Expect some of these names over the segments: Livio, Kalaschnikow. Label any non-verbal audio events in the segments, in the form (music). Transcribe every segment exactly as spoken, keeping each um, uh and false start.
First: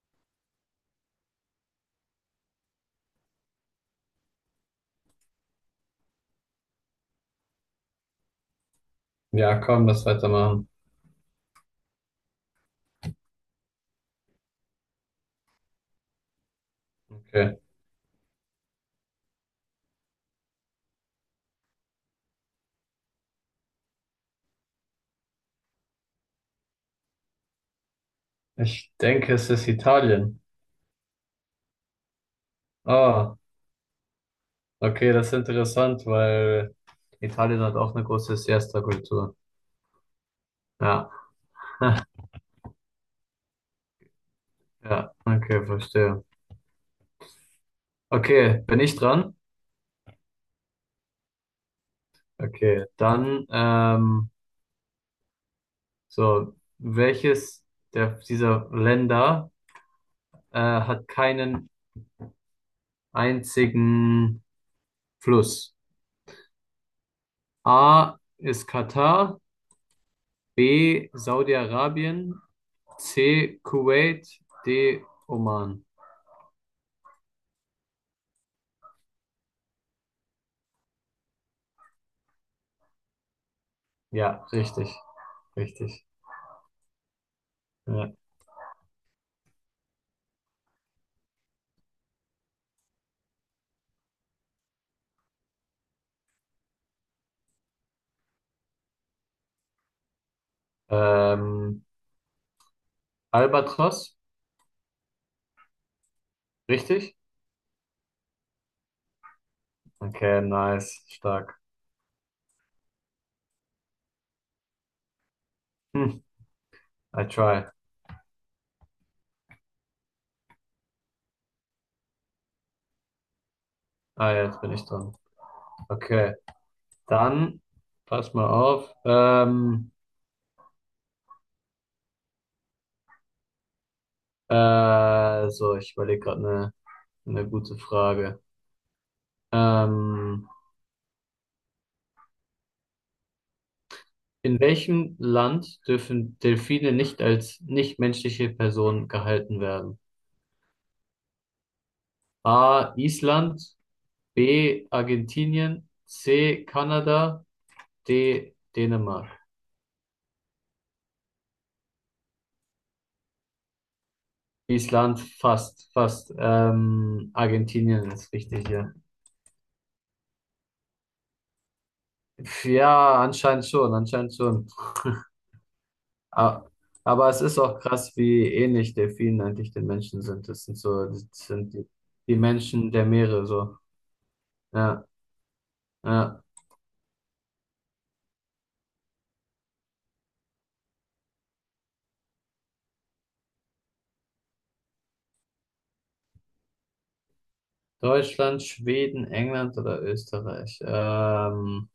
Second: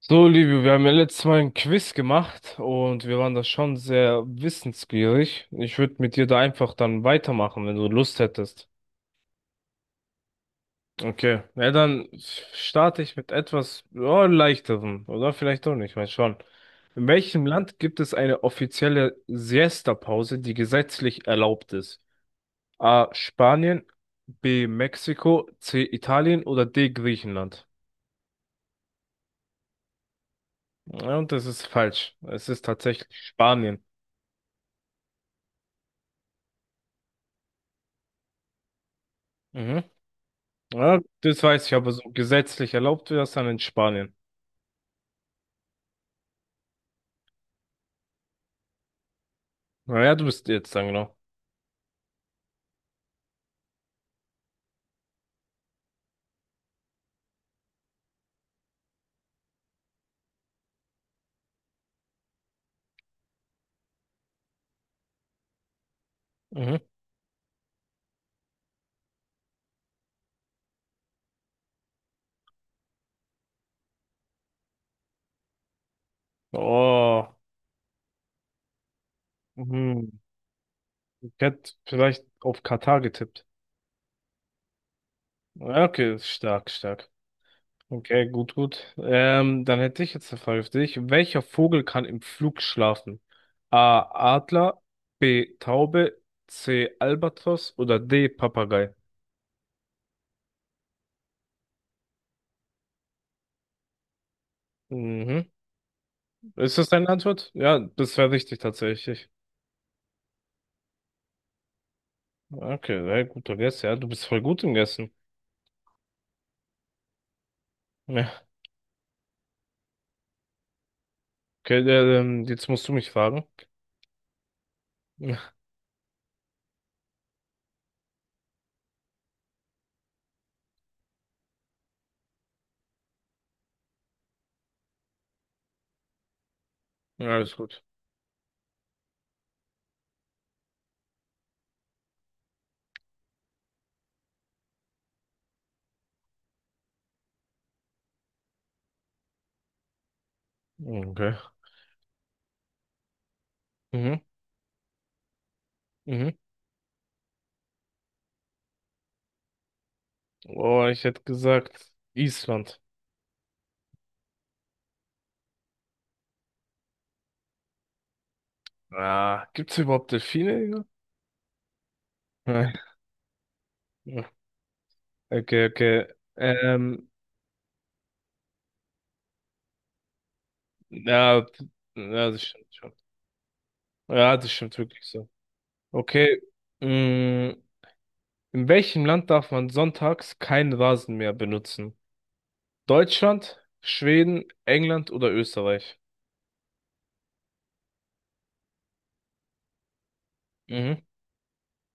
So, Livio, wir haben ja letztes Mal ein Quiz gemacht und wir waren da schon sehr wissensgierig. Ich würde mit dir da einfach dann weitermachen, wenn du Lust hättest. Ja, komm, lass weitermachen. Okay, ja, dann starte ich mit etwas ja, leichterem, oder vielleicht auch nicht, mal schauen. In welchem Okay. Land gibt es eine offizielle Siesta-Pause, die gesetzlich erlaubt ist? A. Spanien, B. Mexiko, C. Italien oder D. Griechenland? Ich denke, es ist Italien. Ja, und das ist falsch. Es ist tatsächlich Ah, Spanien. okay, das ist interessant, weil Italien hat auch eine große Siesta-Kultur. Mhm. Ja, Ja, das weiß ich, aber so (laughs) gesetzlich erlaubt wird das dann in Spanien. ja, okay, verstehe. Okay, bin ich dran? Naja, du bist jetzt dann genau. Okay, dann, ähm, so, welches der, dieser Länder äh, hat keinen einzigen Fluss? Mhm. A ist Katar, B Saudi-Arabien, C. Kuwait, D. Oman. Oh, mhm. Ich hätte vielleicht auf Katar getippt. Ja, richtig, Ja, richtig. okay, ist stark, stark. Ja. Okay, gut, gut. Ähm, dann hätte ich jetzt eine Frage für dich. Welcher Vogel kann im Flug schlafen? A. Adler, B. Taube, C. Albatros oder D. Papagei? Ähm, Albatros, Mhm. Ist das deine richtig? Antwort? Ja, das wäre richtig tatsächlich. Okay, nice, stark. Okay, sehr guter Guess. Ja, du bist voll gut im Guessen. Hm, I try. Ja. Okay, äh, ähm, jetzt musst du mich fragen. Ah, jetzt bin ich dran. Ja, Okay, dann pass mal auf. Ähm, äh, so, ich überlege gerade eine eine alles gute gut. Frage. Ähm, in welchem Land dürfen Delfine nicht als nichtmenschliche Personen gehalten werden? Okay. A. Island, Mhm, B. Argentinien, mhm. C. Kanada, D. Dänemark. Oh, ich hätte gesagt, Island. Island fast, fast. Ähm, Argentinien ist richtig hier. Ah, gibt's überhaupt Delfine? Digga? Nein. Ja, anscheinend schon, Ja. anscheinend schon. Okay, okay. A- Ähm, Aber es ist auch krass, wie ähnlich Delfinen eigentlich den Menschen sind. Das sind so, das ja, sind die, ja, die das stimmt schon. Menschen der Meere so. Ja, das stimmt wirklich Ja, so. Okay. ja. mm, in welchem Land darf man sonntags keinen Rasen mehr benutzen? Deutschland, Schweden, England oder Österreich? Deutschland, Schweden, England oder Österreich? Mhm. Ähm,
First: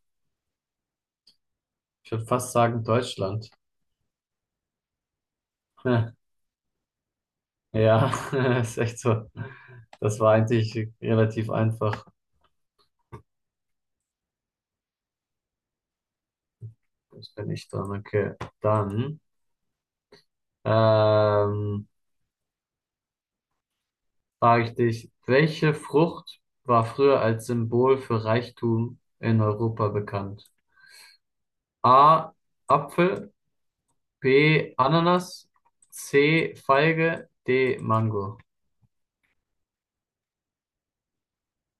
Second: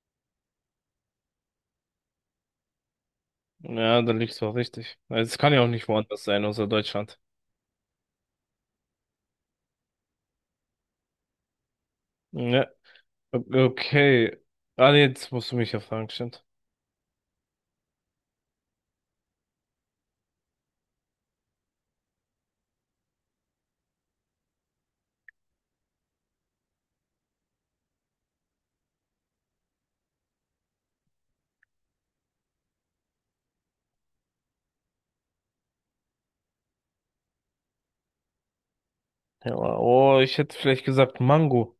ich würde fast sagen Deutschland. Ja, da liegst du auch richtig. Also, es kann ja auch nicht woanders (laughs) sein, außer Deutschland. Ja, (laughs) ist echt so. Das war eigentlich relativ einfach. Ja, okay. Ah, nee, jetzt musst du mich ja fragen, stimmt. Das bin ich dran. Okay, dann ähm, frage ich dich, welche Frucht war früher als Symbol für Reichtum in Europa bekannt? A. Apfel, B. Ananas, C. Feige, D. Mango. Ja, oh, ich hätte vielleicht gesagt Mango.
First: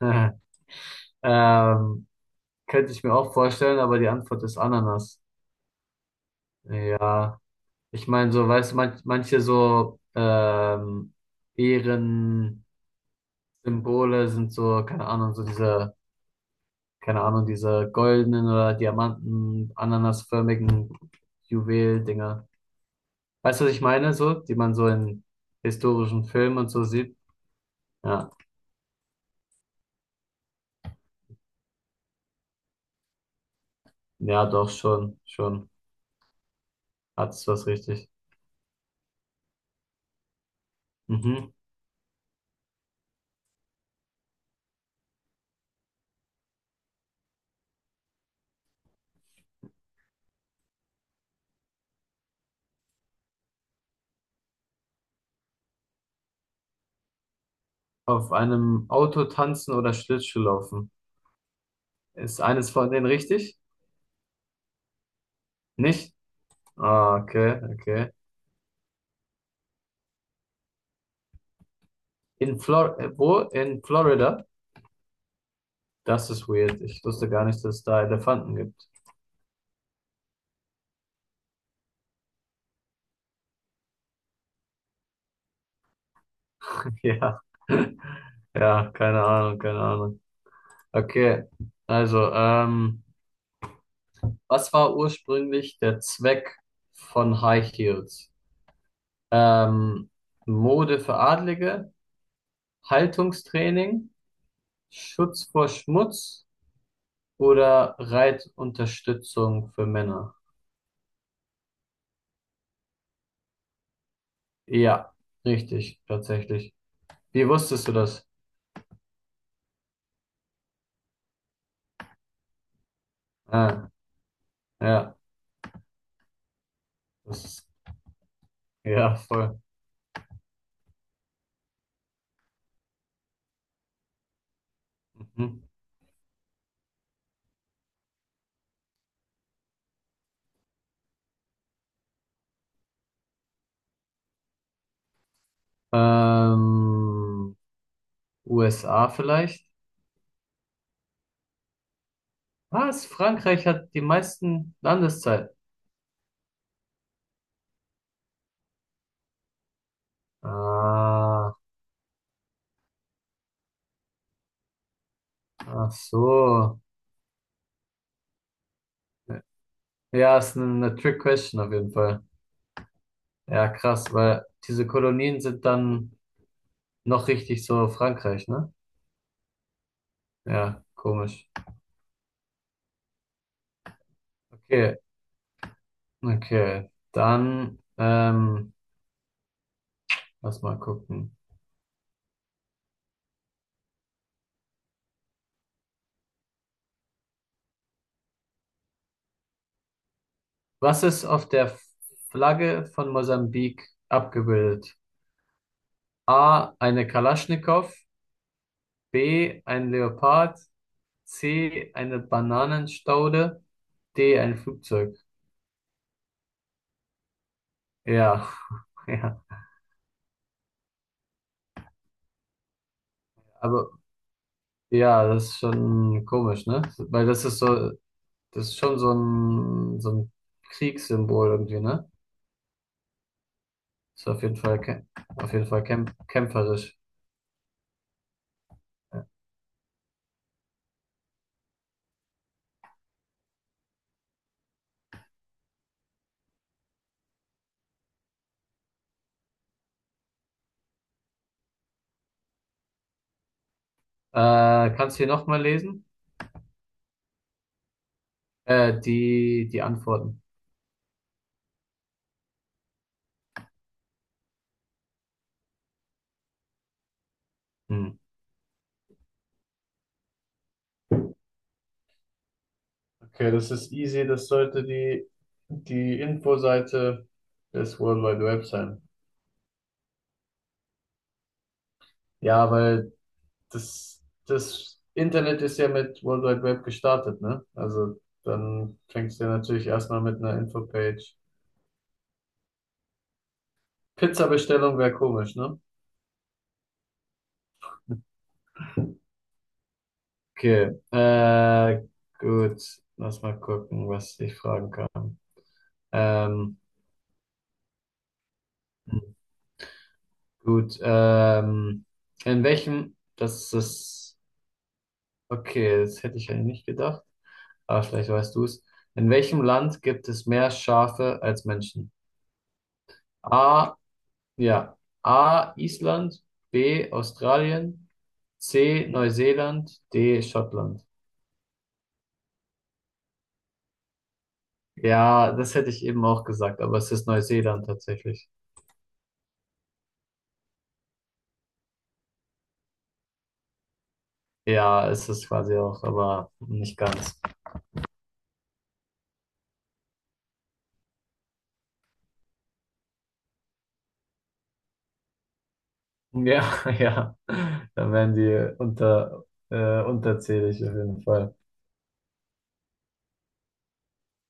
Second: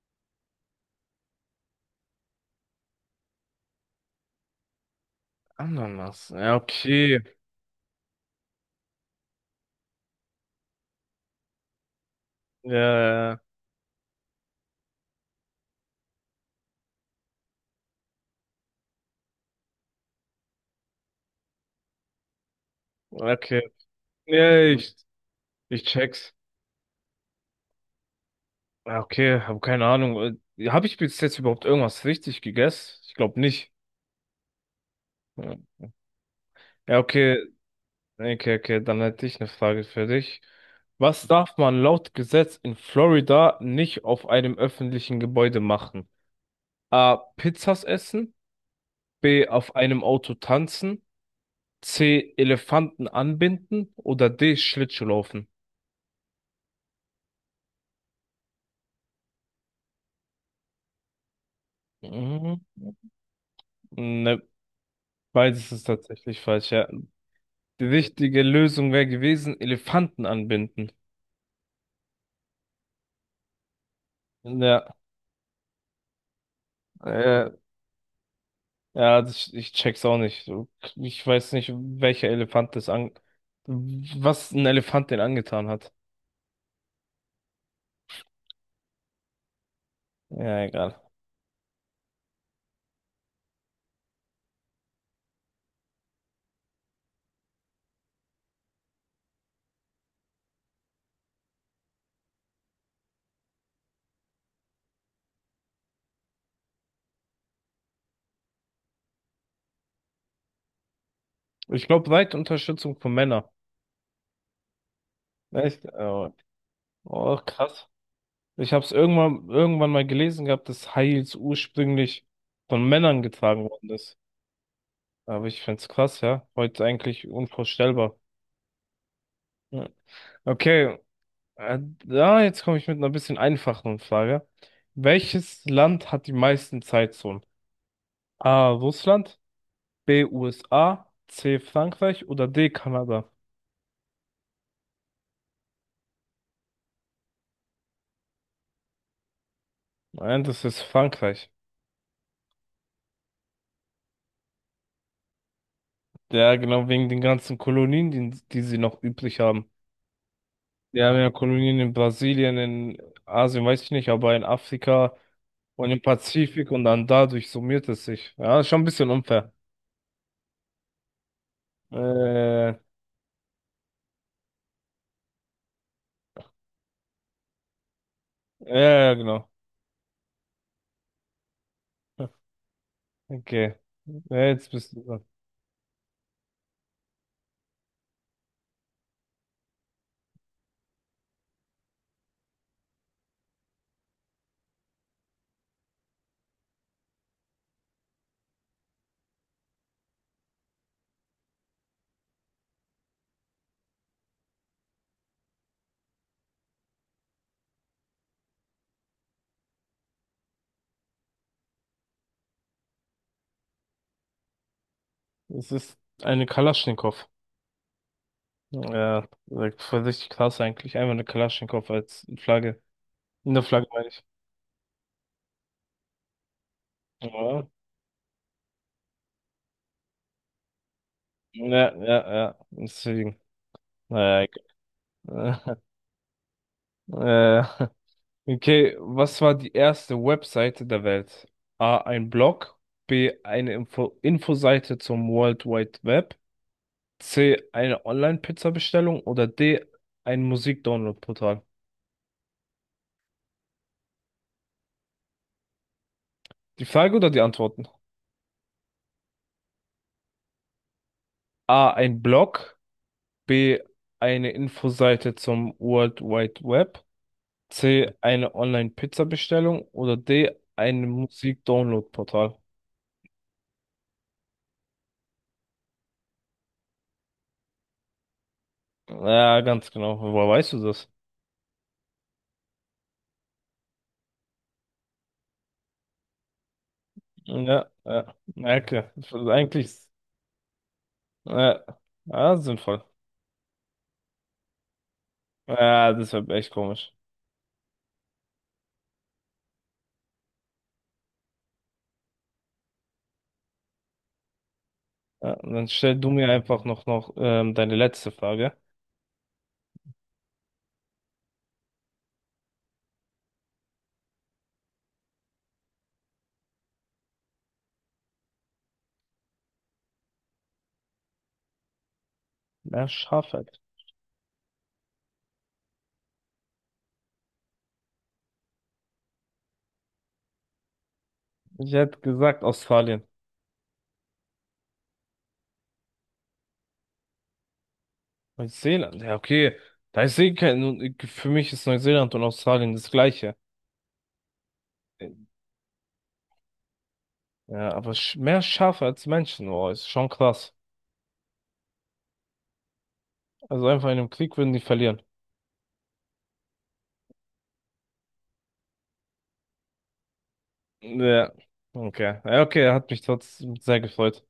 (laughs) Ähm, könnte ich mir auch vorstellen, aber die Antwort ist Ananas. Ananas. Ja, okay. Ja. Ich meine, so, weißt du, manch, manche so ähm, Ehrensymbole Ja, ja, sind so, keine Ahnung, so diese, keine Ahnung, diese goldenen oder Diamanten, ananasförmigen Juwel-Dinger. ja. Weißt Okay. du, was ich meine, so, die Ja, man so ich, in ich historischen check's. Filmen und so sieht? Ja, Ja, okay, habe keine Ahnung. Äh, Hab ich bis jetzt überhaupt irgendwas richtig gegessen? Ich glaube nicht. ja, doch, schon, Ja, schon. ja, okay. Hat's was richtig. Okay, okay, dann hätte ich eine Frage für dich. Was Mhm. darf man laut Gesetz in Florida nicht auf einem öffentlichen Gebäude machen? A. Pizzas essen, B. auf einem Auto tanzen, C. Elefanten anbinden oder D. Schlittschuh laufen? Auf einem Auto tanzen oder Schlittschuh laufen. Ist Mhm. eines von denen richtig? Ne, beides ist Nicht? tatsächlich falsch, ja. Ah, okay, Die okay. richtige Lösung wäre gewesen, Elefanten anbinden. In Flor äh, wo? In Florida? Ja, Das ist weird. Ich wusste gar äh, nicht, dass es da Elefanten gibt. Ja, das, ich check's auch nicht. So, ich weiß nicht, welcher Elefant das an, was ein Elefant den angetan hat. (laughs) Ja. (laughs) Ja, keine Ahnung, keine Ahnung. Ja, egal. Okay. Also, ähm, was war ursprünglich der Zweck von High Heels? Ähm, Mode für Adlige, Haltungstraining, Schutz vor Schmutz oder Reitunterstützung für Männer? Ich glaube, breite Unterstützung von Männern. Ja, Echt? richtig, Oh, tatsächlich. oh, Wie wusstest krass. du das? Ich habe es irgendwann, irgendwann mal gelesen gehabt, dass High Heels ursprünglich von Männern getragen Ah, worden ist. ja, Aber ich find's krass, ja. Heute eigentlich das ist unvorstellbar. Ja, voll. Ja. Okay, äh, da jetzt komme ich mit einer bisschen einfacheren Frage. Mhm. Welches Land hat die meisten Zeitzonen? A. Russland. B. U S A, C. Frankreich oder D. Kanada? Ähm, U S A vielleicht? Nein, das ist Frankreich. Was? Frankreich hat die meisten Landeszeiten. Ja, genau wegen den ganzen Kolonien, die, die sie noch übrig haben. Die haben ja Ah, Kolonien in Brasilien, in Asien, weiß ich nicht, aber in Afrika und ach im Pazifik so. und dann dadurch summiert es sich. Ja, ist schon ein bisschen unfair. Ja, ist eine, eine Trick Question auf jeden Fall. Äh, ja, Ja, krass, weil diese Kolonien sind dann noch richtig so Frankreich, ne? ja, genau. Ja, komisch. (laughs) Okay. Ja, jetzt bist Okay, du dran. okay. Dann, ähm, lass mal gucken. Was ist auf der Flagge von Mosambik abgebildet? A, eine Kalaschnikow, B, ein Leopard, C, eine Bananenstaude, D, ein Flugzeug. Es ist eine Kalaschnikow. Ja, (laughs) Ja, ja, voll richtig krass eigentlich. Einfach eine Kalaschnikow als Flagge. In der Flagge aber meine ich. ja, das ist schon komisch, ne? Weil das ist Ja. so, das ist schon so ein, so ein Kriegssymbol irgendwie, Ja, ne? ja, ja. Deswegen. Ist auf Naja, jeden Fall, kä- auf jeden egal. Fall kämp kämpferisch. äh, (laughs) äh, okay, was war die erste Webseite der Welt? A, ein Blog, B, eine Info Infoseite zum World Wide Web, C, eine Online-Pizza-Bestellung oder D, ein Musik-Download-Portal? Äh, kannst du hier nochmal lesen? Die Frage oder die Antworten? Äh, die, die Antworten. A, ein Blog, B, eine Infoseite zum World Wide Web, C, Hm. eine Online-Pizza-Bestellung oder D, ein Musik-Download-Portal? Okay, das ist easy. Das sollte die, die Infoseite des World Wide Web sein. Ja, ganz genau. Woher weißt du das? Ja, weil das, das Internet ist ja mit World Wide Web gestartet, ne? Ja, Also ja. Ja, dann okay. fängst du ja natürlich Eigentlich, erstmal mit einer Infopage. ja, ja, sinnvoll. Pizza-Bestellung wäre komisch, ne? Ja, das wäre echt komisch. Okay, äh, gut. Lass mal gucken, was ich fragen kann. Ja, dann stell du mir Ähm, einfach noch, noch ähm, deine letzte Frage. gut, ähm, in welchem, das ist, okay, das hätte ich eigentlich nicht gedacht. Ah, vielleicht weißt du es. In welchem Land gibt es mehr Schafe als Menschen? Ja, Schafheit. A, ja. A, Island, B, Australien, C, Neuseeland, D, Schottland. Ich hätte gesagt Australien. Ja, das hätte ich eben auch gesagt, aber es ist Neuseeland tatsächlich. Neuseeland. Ja, okay. Da ist eh kein, nun, für mich ist Neuseeland und Australien das Gleiche. Ja, es ist quasi auch, aber nicht ganz. Ja, aber sch- mehr Schafe als Menschen, oh, ist schon krass. Also einfach in einem Krieg würden die verlieren. Ja, (laughs) ja. Dann werden die unter, äh, unterzählig auf jeden Ja, Fall. okay. Ja, okay, hat mich trotzdem sehr gefreut.